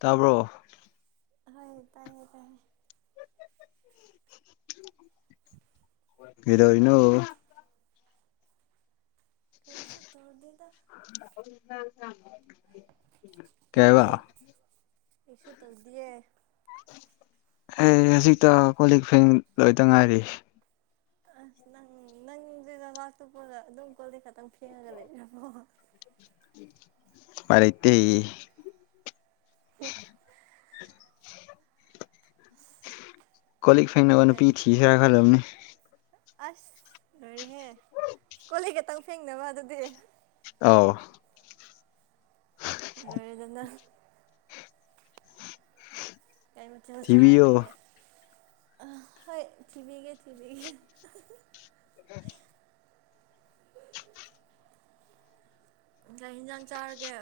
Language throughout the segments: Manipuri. ꯇꯥꯕ꯭ꯔꯣ ꯍꯣꯏ ꯇꯥꯏꯌꯦꯦ ꯇꯥꯏꯦ ꯀꯗꯣ ꯏꯅꯣ ꯀꯩꯁꯨ ꯇꯧꯗꯗ ꯀꯕ ꯏꯁꯨꯁꯨ ꯇꯗꯤꯦ ꯑꯩ ꯍꯧꯖꯤꯛꯇ ꯀꯣꯂꯤꯛ ꯐꯦꯟ ꯂꯣꯏꯇ ꯉꯥꯏꯔꯤ ꯅꯪ ꯅꯪꯗꯨꯗ ꯂꯥꯛꯇꯣꯛꯄꯗ ꯑꯗꯨꯝ ꯀꯣꯂ ꯈꯛꯇꯪ ꯊꯦꯡꯉꯒ ꯂꯩꯣ ꯃꯔꯇꯩ [unintelligible] ꯀꯣꯂꯤꯛ ꯐꯦꯡꯅꯕ ꯅꯨꯄꯤ ꯀꯩ ꯊꯤꯤꯁꯦꯔ ꯈꯜꯂꯕꯅꯤ ꯑꯁ ꯂꯣꯏꯔꯦꯍꯦ ꯀꯣꯂ ꯈꯛꯇꯪ ꯐꯦꯡꯅꯕ ꯑꯗꯨꯗꯤ ꯑ ꯑꯗꯨꯗꯅ ꯀꯩꯃ ꯆ ꯊꯤꯕꯤꯌꯣ ꯁꯥꯔꯒꯦ ꯑ ꯍꯣꯏ ꯊꯤꯃꯤꯒꯦ ꯊꯃꯤꯒ ꯎꯝ ꯏꯟꯖꯥꯡ ꯆꯥꯔꯒꯦ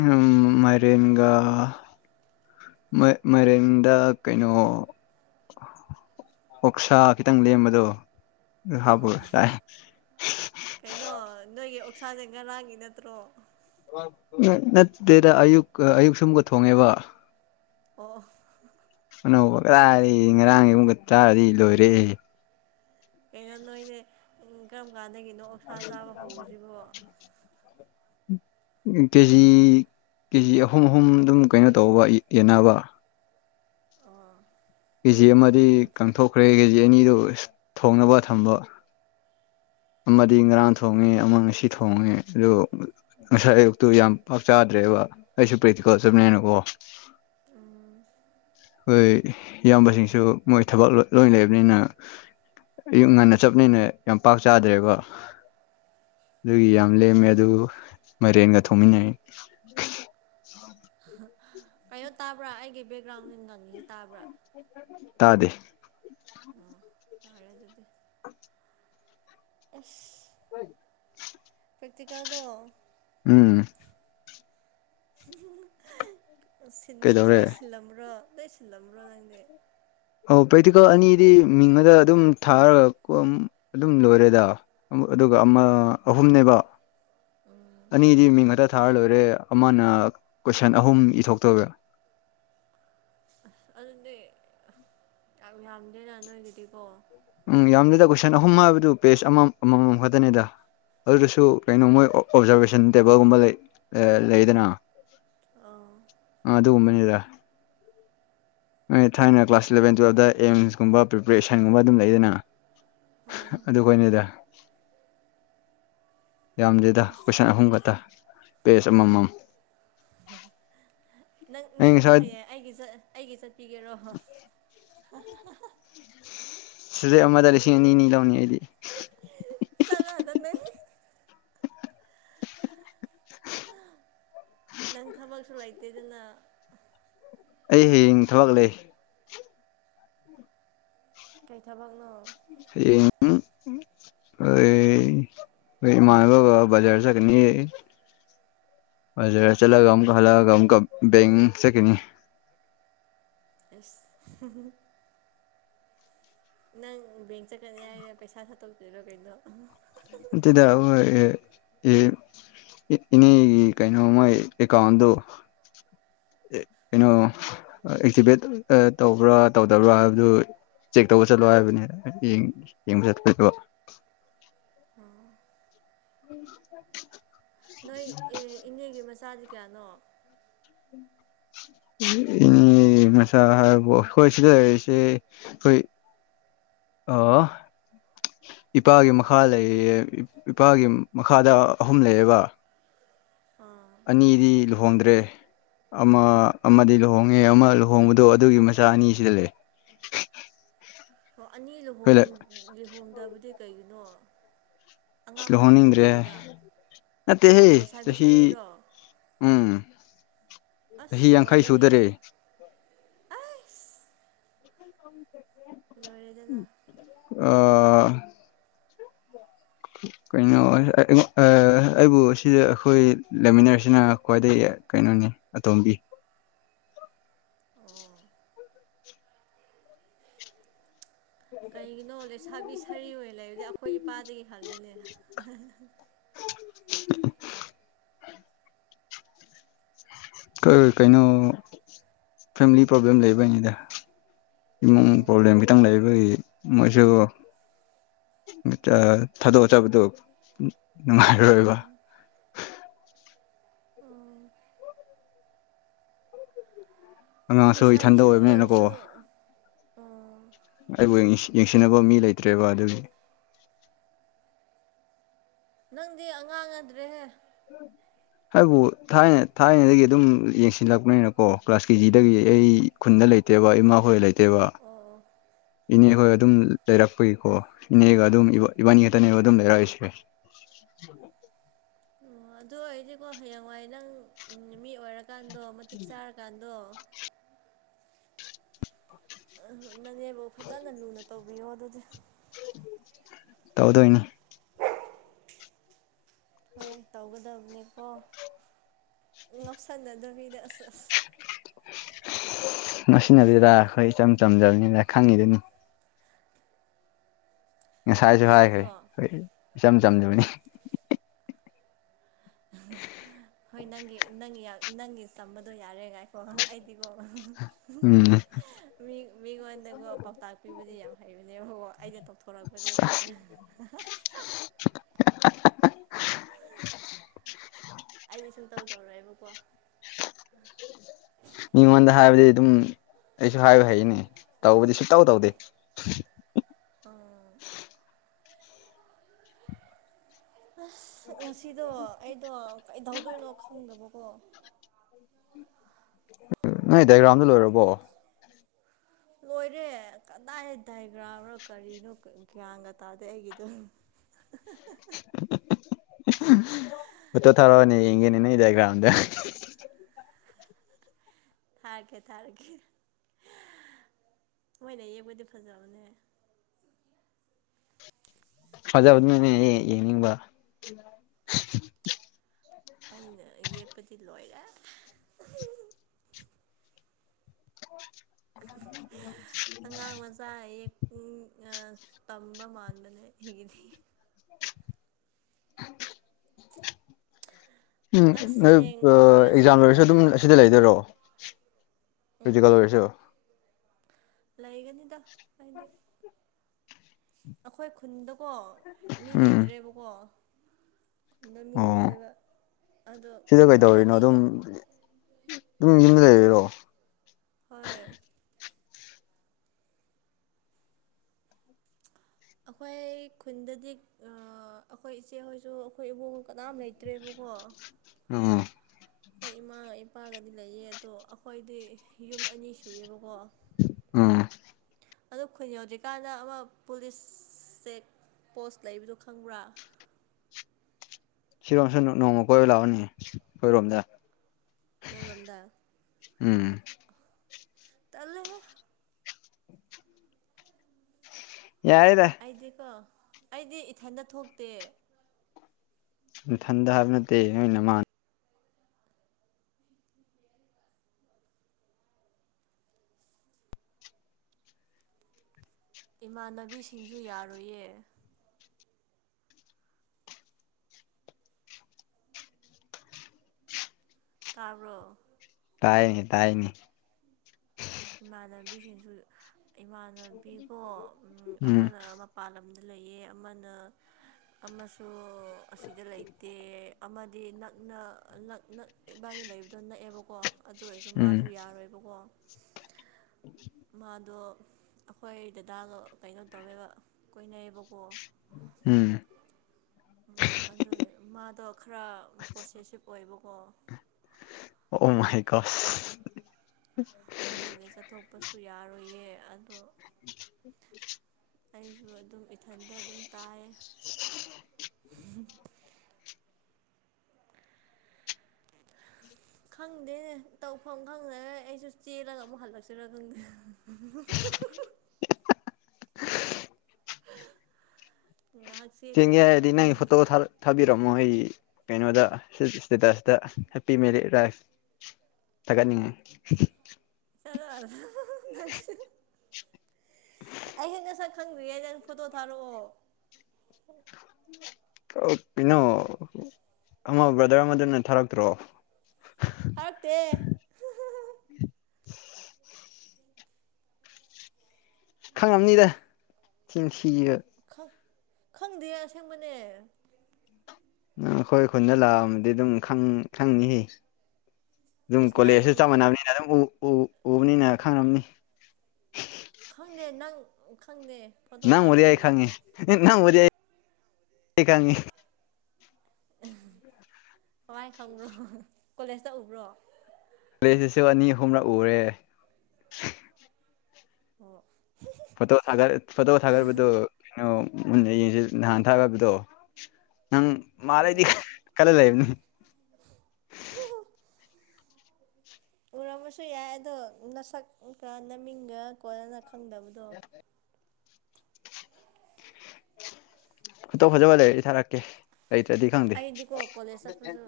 ꯎꯝ ꯃꯔꯤ ꯏꯒ ꯃꯔꯝꯗ ꯀꯩꯅꯣ ꯑꯣꯛꯁꯥ ꯈꯤꯇꯪ ꯂꯦꯝꯕꯗꯣ ꯑ ꯍꯥꯞꯄꯒ ꯆꯥꯏ ꯀꯩꯅꯅ ꯅ ꯄꯅꯨꯡꯁꯥꯁꯦ ꯉꯔꯥꯡꯒꯤ ꯅꯠꯇ꯭ꯔꯣ ꯅꯠꯇꯦꯗ ꯑꯌꯨꯛ ꯑꯌꯨꯛ ꯁꯨꯝꯒ ꯊꯣꯡꯉꯦꯕ ꯑꯣ ꯑꯅꯧꯕ ꯀꯥꯗꯤ ꯉꯔꯥꯡꯒꯤ ꯑꯃꯨꯛꯒ ꯇꯥꯗꯤ ꯂꯣꯏꯔꯦ ꯀꯩꯅꯣ ꯅꯣꯏꯅꯦꯦ ꯎ ꯀꯔꯝ ꯀꯥꯟꯗꯒꯤꯅꯣ ꯎꯁꯥ ꯆꯥꯕ ꯍꯧꯁꯤꯕꯣ ꯀꯦꯖꯤ ꯀꯦꯖꯤ ꯑꯍꯨꯝ ꯑꯍꯨꯝ ꯑꯗꯨꯝ ꯀꯩꯅꯣ ꯇꯧꯕ ꯌꯦꯟꯅꯕ ꯑꯣ ꯀꯦ ꯖꯤ ꯑꯃꯗꯤ ꯀꯊꯣꯛꯈ꯭ꯔꯦ ꯀꯦ ꯖꯤ ꯑꯅꯤꯗꯨ ꯊꯣꯡꯅꯕ ꯊꯝꯕ ꯑꯃꯗꯤ ꯉꯔꯥꯡ ꯊꯣꯡꯉꯦ ꯑꯃ ꯉꯁꯤ ꯊꯣꯡꯉꯦ ꯑꯗꯨ ꯉꯁꯥꯏ ꯑꯌꯨꯛꯇꯨ ꯌꯥꯝ ꯄꯥꯛ ꯆꯥꯗ꯭ꯔꯦ ꯕ ꯑꯩꯁꯨ ꯄ꯭ꯔꯤꯇꯤꯀꯣ ꯆꯕꯅꯦꯅꯀꯣ ꯎꯝ ꯑꯩꯈꯣꯏ ꯏꯌꯥꯝꯕꯁꯤꯡꯁꯨ ꯃꯣꯏ ꯊꯕꯛ ꯂꯣꯏ ꯂꯩꯕꯅꯤꯅ ꯑꯌꯨꯛ ꯉꯟꯅ ꯆꯞꯅꯤꯅ ꯌꯥꯝ ꯄꯥꯛ ꯆꯥꯗ꯭ꯔꯦꯀꯣ ꯑꯗꯨꯒꯤ ꯌꯥꯝ ꯂꯦꯝꯃꯦ ꯑꯗꯨ ꯃꯥꯏꯔꯦꯟꯒ ꯊꯣꯡꯃꯤꯟꯅꯩ ꯑꯌꯣ ꯇꯥꯕ꯭ꯔꯥ ꯑꯩꯒꯤ ꯕꯦꯛꯒ꯭ꯔꯥꯎꯟ ꯇꯥꯕ꯭ꯔꯥ ꯇꯥꯗꯦ ꯑꯣ ꯍꯔ ꯑꯗꯨꯗꯤ ꯑ ꯎꯐ ꯍꯣꯏ ꯀꯔꯇꯤꯀꯥꯗꯣ ꯎꯝ ꯁꯤꯟꯕ ꯀꯩꯗꯧꯔꯦ ꯂꯣꯏ ꯁꯤꯜꯂꯝꯕ꯭ꯔꯣ ꯁꯟ ꯂꯝꯝꯕ꯭ꯔꯣꯗꯗꯦ ꯑꯣ ꯄꯦꯇꯤꯀꯜ ꯑꯅꯤꯗꯤ ꯃꯤꯡꯉꯗ ꯑꯗꯨꯝ ꯊꯥꯔꯒ ꯀꯣ ꯑꯗꯨꯝ ꯂꯣꯏꯔꯦꯗ ꯑꯗꯨꯒ ꯑꯃ ꯑꯍꯨꯝꯅꯦꯕ ꯑꯅꯤꯗꯤ ꯃꯤꯡ ꯉ ꯁꯥꯔ ꯂꯣꯏꯔꯦ ꯑꯃꯅ ꯀꯣꯏꯁꯟ ꯑꯍꯨꯝ ꯏꯊꯣꯛꯇꯒꯦ ꯑꯁ ꯑꯗꯨꯗꯤ ꯌꯥꯝ ꯌꯥꯝꯗꯦꯅ ꯅꯣꯏꯒꯤꯗꯤꯀꯣ ꯎꯝ ꯌꯥꯝꯗꯦꯗ ꯀꯣꯏꯁꯟ ꯑꯍꯨꯝ ꯍꯥꯏꯕꯗꯨ ꯄꯦꯖ ꯑꯃ ꯑꯃꯃꯝ ꯈꯛꯇꯅꯦꯗ ꯑꯗꯨꯗꯁꯨ ꯀꯩꯅꯣ ꯃꯣꯏ ꯑꯣꯕꯖꯥꯔꯔꯕꯦꯁꯟ ꯇꯦꯕꯜꯒꯨꯝꯕ ꯂꯩ ꯂꯩꯗꯅ ꯑꯥ ꯑ ꯑꯗꯨꯒꯨꯝꯕꯅꯤꯗ ꯍꯣꯏ ꯊꯥꯏꯅ ꯀ꯭ꯂꯥꯁ ꯏꯂꯚꯦꯟ ꯇꯨꯋꯜꯕꯇ ꯑꯦꯝꯁꯀꯨꯝꯕ ꯄ꯭ꯔꯤꯄꯦꯔꯦꯁꯟꯒꯨꯝꯕ ꯑꯗꯨꯝ ꯂꯩꯗꯅ ꯍꯣꯏ ꯍꯣꯏ ꯑꯗꯨ ꯀꯣꯏꯅꯦꯗ ꯌꯥꯝꯗꯦꯗ ꯑꯁ ꯀꯣꯏꯁꯟ ꯑꯍꯨꯝ ꯈꯛꯇ ꯄꯦꯖ ꯑꯃꯃꯝ ꯅꯪ ꯑꯩ ꯅꯪꯁꯨ ꯉꯁꯥꯏ ꯍꯌꯦ ꯑꯩꯒꯤ ꯑꯩꯒꯤ ꯆꯠꯄꯤꯒꯦꯔꯣ [unintelligible] ꯁꯤꯗꯦ ꯑꯃꯗ ꯂꯤꯁꯤꯡ ꯑꯅꯤꯅꯤ ꯂꯧꯅꯤ ꯑꯩꯗꯤ ꯒ ꯑꯗꯨꯗꯟꯅ [unintelligible] ꯅꯪ ꯊꯕꯛ ꯁ ꯂꯩꯇꯦꯗꯅ ꯑꯩ ꯍꯌꯦꯡ ꯊꯕꯛ ꯂꯩ ꯀꯩ ꯊꯕꯛꯅꯣ ꯍ ꯑ ꯑꯩꯃꯥꯡꯕ ꯖꯔ ꯁꯅꯤ ꯖ ꯆꯂꯒ ꯍꯂꯒ ꯕ ꯁꯦꯀ ꯑꯁ ꯅꯪꯦꯡ ꯆꯠꯀꯅꯤ ꯍꯥꯏꯅ ꯄꯩꯁꯥ ꯊꯠꯇꯣꯛꯗꯣꯏꯔꯣ ꯀꯩꯅꯣ ꯃꯗ ꯏꯅꯦ ꯀꯩꯅꯣꯃ ꯀꯗ ꯀꯩꯅꯣ ꯑꯦꯛꯁꯤꯚꯦꯠ ꯇꯧꯕ꯭ꯔꯥ ꯇꯧꯗꯕ꯭ꯔꯥ ꯍꯥꯏꯕꯗꯨ ꯆꯦꯛ ꯇꯧꯕ ꯆꯠꯂꯣ ꯍꯥꯏꯕꯅꯤ ꯌꯦꯡꯕ ꯆꯠꯄꯗꯣ ꯎꯝ ꯅꯣꯏ ꯏꯅꯦꯒꯤ ꯃꯆꯥꯗꯤ ꯀꯌꯥꯅꯣ [unintelligible] ꯏꯅꯦ ꯃꯆꯥꯥ ꯍꯥꯏꯕ ꯑꯩꯈꯣꯏ ꯁꯤꯗꯁꯦ ꯑꯩꯈꯣꯏ ꯑ ꯏꯄꯥꯒꯤ ꯃꯈꯥ ꯂꯩꯌꯦ ꯏꯄꯥꯒꯤ ꯃꯈꯥꯗ ꯑꯍꯨꯝ ꯂꯩꯌꯦꯕ ꯑꯥ ꯑꯅꯤꯗꯤ ꯂꯨꯍꯣꯡꯗ꯭ꯔꯦ ꯑꯃ ꯑꯃꯗꯤ ꯂꯨꯍꯣꯡꯉꯦ ꯑꯃ ꯂꯨꯍꯣꯡꯕꯗꯣ ꯑꯗꯨꯒꯤ ꯃꯆꯥ ꯑꯅꯤꯁꯤꯗ ꯂꯩ [unintelligible] ꯍ ꯑꯅꯤ ꯂꯨꯍ ꯑꯩꯈꯣꯏ ꯂꯨꯍꯣꯡꯗꯕꯗꯤ ꯀꯩꯒꯤꯅꯣ ꯑꯉꯥꯡ ꯑꯣꯏ ꯑꯣꯏꯕꯒꯤꯔ ꯑꯠꯇꯍꯦ ꯆꯍꯤ ꯂꯩꯁꯥꯕꯤ ꯆꯍꯤ ꯁꯥꯔꯤꯔꯣ ꯎꯝ ꯆꯍꯤ ꯑꯁ ꯌꯥꯡꯈꯩ ꯁꯨꯗꯔꯦ ꯂꯣꯏꯔꯦꯍꯦ ꯑꯩꯁ ꯎ ꯂꯣꯏꯔꯦꯗꯅ ꯑ ꯀꯩꯅꯣ ꯑꯩꯕꯨ ꯁꯤꯗ ꯑꯩꯈꯣꯏ ꯂꯩꯃꯤꯟꯅꯔꯤꯁꯤꯅ ꯈ꯭ꯋꯥꯏꯗꯒꯤ ꯀꯩꯅꯣꯅꯤ ꯑꯇꯣꯝꯕꯤ ꯑꯣ ꯀꯩꯒꯤꯅꯣ ꯂꯩꯁꯥꯕꯤ ꯁꯥꯔꯤ ꯑꯣꯏꯅ ꯂꯩꯕꯗꯤ ꯄꯥꯗ ꯈꯥ ꯂꯂ [unintelligible] ꯀꯩꯅꯣ ꯐꯦꯃꯤꯂꯤ ꯄ꯭ꯔꯣꯕ꯭ꯂꯦꯝ ꯂꯩꯕꯩꯅꯤꯗ ꯏꯃꯨꯡ ꯑꯣ ꯄ꯭ꯔꯣꯕ꯭ꯂꯦꯝ ꯈꯤꯇꯪ ꯂꯩꯕ ꯃꯣꯏꯁꯨ ꯊꯥꯗꯣꯛꯑꯆꯕꯗꯨꯣ ꯅꯨꯡꯉꯥꯏꯔꯔꯣꯏꯕ [unintelligible] ꯎꯝ ꯎꯝ ꯑꯉꯥꯡꯁꯨ ꯏꯊꯟꯗ ꯑꯣꯏꯕꯅꯤꯅꯀꯣ ꯑꯥ ꯑꯩꯕꯨ ꯌꯦꯡꯁꯤꯟꯅꯕ ꯃꯤ ꯂꯩꯇ꯭ꯔꯦꯕ ꯑꯗꯨꯒꯤ ꯅꯪꯗꯤ ꯑꯉꯥꯡꯅꯗ꯭ꯔꯦꯍꯦ ꯍꯥꯏꯕꯨ ꯊꯥꯏꯅ ꯊꯥꯏꯅꯗꯒꯤ ꯑꯗꯨꯝ ꯌꯦꯡꯁꯤꯜꯂꯛꯄꯅꯤꯅꯀꯣ ꯀ꯭ꯂꯥꯁ ꯀꯦꯖꯤꯗꯒꯤ ꯑꯩ ꯈꯨꯟꯗ ꯂꯩ ꯦꯕ ꯏꯃꯥ ꯍꯣꯏ ꯂꯩꯇꯦ ꯅꯠꯇꯦꯕ ꯑꯣ ꯏꯅꯦ ꯑꯣ ꯍꯣꯏ ꯑꯣ ꯑꯗꯨꯝ ꯂꯩꯔꯛꯄꯒꯤꯀꯣ ꯏꯅꯦꯒ ꯑꯗꯨꯝ ꯏꯕꯥꯅꯤꯇꯅꯤ ꯑꯗꯨꯝ ꯂꯩꯔꯣꯏꯁꯤ ꯑꯣ ꯑꯗꯨ ꯑꯣꯏꯗꯤꯀꯣ ꯍꯌꯦꯡꯋꯥꯏ ꯅꯪ ꯎ ꯃꯤ ꯑꯣꯏꯔꯀꯥꯟꯗꯣ ꯃꯇꯤꯛ ꯆꯥꯔꯀꯥꯟꯗꯣ ꯑꯝ ꯅꯪꯅꯦꯕꯨ ꯐꯖꯅ ꯂꯨꯅ ꯇꯧꯕꯤꯌꯣ ꯑꯗꯨꯗꯤ ꯇꯧꯗꯧꯏꯅ ꯍꯣꯏ ꯇꯧꯒꯗꯕ ꯅꯤꯀꯣ ꯉꯧꯁꯟꯅꯗꯕꯤꯗ ꯑꯁ ꯑꯁ ꯃꯁꯤꯅꯕꯤꯗ ꯑꯩꯈꯣꯏ ꯏꯆꯝ ꯆꯝꯖꯕꯅꯤꯅ ꯈꯪꯉꯤꯗꯅꯤ ꯉꯁꯥꯏꯁꯨ ꯍꯥꯏꯈ꯭ꯔꯦ ꯑꯩꯗꯤꯀꯣ ꯑꯩꯣꯏ ꯏꯆꯝ ꯆꯝꯗꯨꯕꯅꯤ ꯍꯣꯏ ꯅꯪꯒꯤ ꯅꯪꯒꯤ ꯅꯪꯒꯤ ꯇꯝꯕꯗꯣ ꯌꯥꯔꯦꯒꯥꯏ ꯑꯣ ꯑꯩꯗꯤꯀꯣ ꯎꯝ ꯃꯤ ꯃꯤꯉꯣꯟꯗꯀꯣ ꯄꯥꯎꯇꯥꯛ ꯄꯤꯕꯨꯗꯤ ꯌꯥꯝ ꯍꯩ ꯅꯦ ꯍ ꯑꯩꯅ ꯇꯧꯊꯣꯔꯛꯄꯅꯦ ꯑꯗꯨꯃꯥꯏꯅ [unintelligible] [unintelligible] ꯑꯩꯗꯤ ꯁꯨꯝ ꯇꯧꯗꯧꯔꯦꯕꯀꯣ ꯃꯤꯉꯣꯟꯗ ꯍꯥꯏꯕꯗꯤ ꯑꯗꯨꯝ ꯑꯩꯁꯨ ꯍꯥꯏꯌ ꯍꯥꯏꯅꯦ ꯇꯧꯕꯗꯤ ꯁꯨꯇꯧ ꯇꯧꯗꯦ ꯎ ꯑꯁ ꯉꯁꯤꯗꯣ ꯑꯩꯗꯣ ꯀꯩꯗꯧꯗꯣꯏꯅꯣ ꯈꯪꯗꯕꯀꯣ ꯅꯣꯏ ꯗꯥꯏꯒ꯭ꯔꯥꯝꯗ ꯂꯣꯏꯔꯕꯣ ꯂꯣꯏꯔꯦ ꯀꯗꯥꯏ ꯗꯥꯏꯒ꯭ꯔꯥꯝꯅꯣ ꯀꯔꯤꯅꯣ ꯒ꯭ꯌꯥꯟꯒ ꯇꯥꯗꯦ ꯑꯩꯒꯤꯗ [unintelligible] ꯎꯛꯇ ꯊꯔꯣꯅꯤ ꯏꯒꯦꯅꯤ ꯅꯗꯒ꯭ꯔꯗ ꯊꯥꯔꯀꯦ ꯊꯥꯔꯀꯦ ꯃꯣꯏꯅ ꯌꯦꯛꯕꯨꯗꯤ ꯐꯖꯕꯅꯦ ꯐꯖ ꯑꯗꯨꯅꯦ ꯌꯦꯡꯅꯤꯡꯕ ꯑꯩꯅ ꯌꯦꯛꯄꯗꯤ ꯂꯣꯏꯔꯦ ꯑꯣ ꯑꯉꯥꯡ ꯃꯆꯥ ꯑꯌꯦꯛ ꯇꯝꯕ ꯃꯥꯥꯟꯕꯗꯅꯦ ꯍꯤꯡꯒꯅꯤ [unintelligible] ꯎꯝ ꯑꯁ ꯅꯣꯏ ꯍꯌꯦꯡ ꯏꯕ ꯌꯥ ꯑꯦꯛꯖꯥꯝ ꯆꯠꯄ ꯂꯣꯏꯔꯁꯨ ꯑꯗꯨꯝ ꯇꯜꯂꯦ ꯑꯁꯤꯗ ꯂꯩꯗꯣꯏꯔꯣꯑꯣ ꯔꯖꯤꯀꯂ ꯎꯝ ꯑꯣꯏꯁ ꯂꯩꯒꯅꯤꯗ ꯍꯥꯏꯗꯤ ꯑꯩꯈꯣꯏ ꯈꯨꯟꯗꯀꯣ ꯃꯤ ꯎꯝ ꯂꯩꯇ꯭ꯔꯦꯕꯀꯣ ꯈꯨꯟꯗ ꯃꯤ ꯑꯣ ꯂꯩꯇꯦꯕ ꯑꯗꯣ ꯑꯩꯈꯣꯏꯗꯤ ꯌꯨꯝ ꯌ ꯂꯩꯔꯔꯣ ꯍꯣꯏ ꯑꯩꯈꯣꯏ ꯈꯨꯟꯗꯗꯤ ꯑꯩꯈꯣꯏ ꯏꯆꯦꯍꯣꯏꯁꯨ ꯑꯩꯈꯣꯏ ꯏꯕꯨꯡ ꯀꯅꯥꯝ ꯂꯩꯇ꯭ꯔꯦꯕ [unintelligible] ꯑꯥ ꯍꯣꯏ ꯏꯃꯥꯒ ꯏꯄꯥꯒꯗꯤ ꯂꯩꯌꯦ ꯑꯗꯣ ꯑꯩꯈꯣꯏꯗꯤ ꯌꯨꯝ ꯑꯅꯤ ꯁꯨꯑꯕꯀꯣ ꯑꯥ ꯑꯣ ꯈꯨꯟ ꯌꯧꯗ꯭ꯔꯤꯀꯥꯟꯗ ꯑꯃ ꯄꯨꯂꯤꯁꯁꯦꯛ ꯄꯣꯁ ꯂꯩꯕꯗꯣ ꯈꯪꯕ꯭ꯔꯥ ꯁꯤꯔꯣꯝꯁꯨ ꯅꯣꯡꯃ ꯀꯣꯏꯕ ꯂꯥꯛꯑꯣꯅꯤ ꯑꯩꯈꯣꯏꯔꯣꯝꯗ ꯅꯔꯣꯝꯗ ꯎꯝ ꯇꯂꯦ ꯌꯥꯔꯦꯗ ꯑꯩꯗꯤꯀꯣ ꯑꯩꯗꯤ ꯏꯊꯟꯗ ꯊꯣꯛꯇꯦ ꯏꯊꯟꯗ ꯍꯥꯏꯕ ꯅꯠꯇꯦꯅ ꯃꯥꯜꯂꯤ ꯏꯃꯥꯟꯅꯕꯤꯁꯤꯡꯁꯨ ꯌꯥꯔꯣꯏꯌꯦ ꯇꯥꯔꯣ ꯇꯥꯏꯅꯤ ꯇꯥꯏꯅꯤ ꯏꯃꯥꯟꯅꯕꯤꯁꯤꯡꯁꯨ ꯏꯃꯥꯟꯅꯕꯤꯀꯣ ꯎꯝ ꯑꯃꯅ ꯃꯄꯥꯟ ꯂꯝ ꯂꯩꯑ ꯑꯃꯅ ꯑꯃꯁꯨ ꯑꯁꯤꯗ ꯂꯩꯇꯦ ꯍꯥꯏꯗꯤ ꯅꯛꯅ ꯏꯕꯥꯅꯤ ꯂꯩꯕꯗꯣ ꯅꯛꯑꯦꯕꯀꯣ ꯑꯗꯨ ꯑꯣꯏꯔꯁꯨ ꯎꯝ ꯃꯥꯁꯨ ꯌꯥꯔꯣꯏꯕꯀꯣ ꯃꯥꯗꯣ ꯑꯩꯈꯣꯏ ꯗꯗꯥꯒ ꯀꯩꯅꯣ ꯇꯧꯋꯦꯕ ꯀꯣꯏꯅꯩꯌꯦꯕꯀꯣ ꯎꯝ ꯎꯝ ꯑꯗꯨ ꯃꯥꯗꯣ ꯈꯔ ꯄꯣꯁꯦꯁꯤꯞ ꯑꯣꯏꯕꯀꯣ ꯑꯣ ꯃꯥꯏꯀ ꯑꯗꯨꯒ ꯆꯠꯊꯣꯛꯄꯁꯨ ꯌꯥꯔꯣꯏꯌꯦ ꯑꯣ [unintelligible] ꯑꯩꯁꯨ ꯑꯗꯨꯝ ꯏꯊꯟꯗ ꯑꯗꯨꯝ ꯇꯥꯏꯌꯦ [unintelligible] [unintelligible] ꯈꯪꯗꯦꯅꯦ ꯇꯧꯐꯝ ꯈꯪꯗꯦ ꯑꯩꯁꯨ ꯆꯦꯜꯂꯒ ꯑꯃꯨꯛ ꯍꯜꯂꯛꯁꯤꯔ ꯈꯪꯗꯦ [unintelligible] ꯉꯥꯏꯍꯥꯛ ꯆꯦꯡꯒꯦ ꯆꯦꯜꯂꯨꯔꯁꯤꯔ ꯍꯥꯏꯔꯗꯤ ꯅꯪ ꯐꯣꯇꯣ ꯊꯥꯕꯤꯔꯝꯃꯣ ꯑꯩ ꯀꯩꯅꯣꯗ ꯁꯇꯇ ꯍꯄꯤ ꯇꯒꯠꯅꯤꯡꯉ ꯆꯪ ꯑꯩ ꯍꯦꯟꯅ ꯁꯛ ꯈꯪꯗ꯭ꯔꯤꯌꯦꯅ ꯐꯣꯇꯣ ꯊꯥꯔꯛꯑꯣ ꯀꯩꯅꯣ ꯑꯃ ꯕ꯭ꯔꯗꯔ ꯑꯃꯗꯅ ꯊꯥꯔꯛꯇ꯭ꯔꯣ ꯐꯔꯠꯇꯦ ꯈꯪꯉꯝꯅꯤꯗ ꯊꯤꯟꯁꯤꯕ ꯈꯪꯗꯦ ꯌꯥ ꯁꯦꯡꯕ ꯑꯩꯈꯣꯏ ꯈꯨꯟꯗ ꯂꯥꯛꯑꯃꯗꯤ ꯑꯗꯨꯝ ꯈꯪꯉ ꯑꯗꯨꯨꯝ ꯑꯁ ꯅꯪ ꯀꯣꯂꯦꯖꯁꯨ ꯆꯞ ꯃꯥꯟꯅꯕꯅꯤꯅ ꯑꯗꯨꯝ ꯎꯕꯅꯤꯅ ꯈꯪꯝꯅꯤ ꯎ ꯈꯪꯅꯦꯦ ꯅꯪ ꯃꯌꯥꯏ ꯈꯥꯉꯦ ꯅꯪ ꯑꯣꯥꯉꯦ ꯎ ꯍꯋꯥꯏ ꯈꯪꯕ꯭ꯔꯣ ꯀꯣꯂꯦꯖꯇ ꯎꯕ꯭ꯔꯣ ꯁꯤꯁꯤꯁꯨ ꯑꯅꯤ ꯑꯍꯨꯝꯂꯛ ꯎꯔꯦ ꯑꯣ ꯐꯣꯇꯣ ꯁꯥꯒꯔ ꯐꯣꯇꯣ ꯁꯥꯒꯔꯕꯗꯨꯩꯅ ꯃꯨꯟꯅ ꯌꯦꯡꯁꯦ ꯅꯍꯥꯟ ꯊꯥ ꯍꯥꯏꯕꯗꯣ ꯅꯪ ꯃꯥ ꯑꯣ ꯂꯩꯩꯗꯤ ꯀꯟꯅ ꯂꯩꯕꯅꯤ [unintelligible] ꯎꯔꯝꯃꯁꯨ ꯌꯥꯏ ꯑꯗꯣ ꯅꯁꯛꯀ ꯅꯃꯤꯡꯒ ꯀꯣꯟꯂꯅ ꯐꯪꯗꯕꯗꯣ ꯐꯇꯧ ꯐꯖꯕ ꯂꯩꯔꯛꯗꯤ ꯊꯥꯔꯛꯀꯦ ꯂꯩꯇ꯭ꯔꯗꯤ ꯈꯪꯗꯦ ꯑꯩꯗꯤꯀꯣ ꯀꯣꯂꯦꯖ ꯆꯠꯄꯁꯨ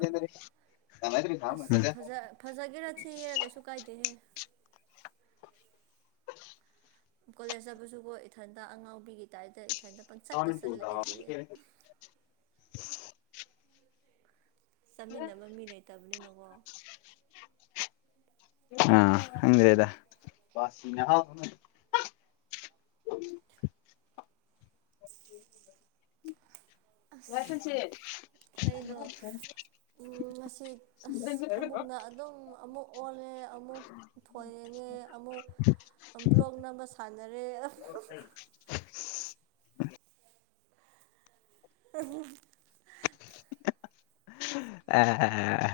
ꯑꯁ ꯐꯖ ꯐꯖꯒꯦꯔ ꯊꯤꯒꯦꯔꯥ ꯀꯩꯁꯨ ꯀꯥꯏꯗꯦꯍꯦ [unintelligible] ꯀꯣꯂꯦꯖꯇꯕꯨꯁꯨꯕꯣ ꯏꯊꯟꯇ ꯑꯉꯥꯎꯕꯤꯒꯤ ꯇꯥꯏꯞꯇ ꯍꯥꯏꯅ ꯄꯪ ꯆꯠꯇ ꯆꯠꯂꯦꯗꯤ ꯆꯠꯃꯤꯟꯅꯕ ꯃꯤ ꯂꯩꯇꯕꯅꯤꯅꯀꯣ ꯑꯥ꯭ꯔꯦꯗ ꯎ ꯑꯁ ꯋꯥꯁꯤꯦ ꯎ ꯉꯁꯤ ꯑꯁ ꯐꯃꯨꯡꯗ ꯑꯗꯨꯝ ꯑꯃꯨꯛ ꯑꯣꯜꯂꯦ ꯑꯃꯨꯛ ꯊꯣꯏꯡꯉꯦ ꯑꯃꯨꯛ ꯕ꯭ꯂꯣꯛ ꯅꯝꯕ ꯁꯥꯟꯅꯔꯦ [unintelligible] ꯑ ꯑꯦ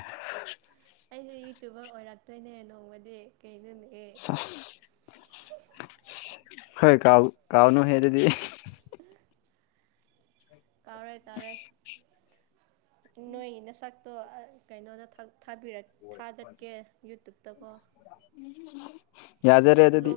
ꯑꯩꯁꯨꯦ ꯌꯨꯇꯨꯕꯔ ꯑꯣꯏꯔꯛꯇꯣꯏꯅꯦ ꯅꯣꯡꯃꯗꯤ ꯀꯩꯅꯣꯅꯦꯍꯦ ꯁ ꯍꯣꯏ ꯀꯥꯎ ꯀꯥꯎꯅ ꯍꯦ ꯑꯗꯨꯗꯤ ꯎꯝ ꯀꯥꯎꯔꯦ ꯇꯥꯎꯔꯦ ꯅꯣꯏꯒꯤꯅ ꯁꯛꯇꯣ ꯀꯩꯅꯣꯗ ꯊꯥꯕꯤꯔꯛ ꯊꯥꯒꯠꯀꯦ ꯌꯨꯇꯨꯨꯞꯇꯀꯣ ꯌꯥꯗꯔꯦ ꯑꯗꯗꯤ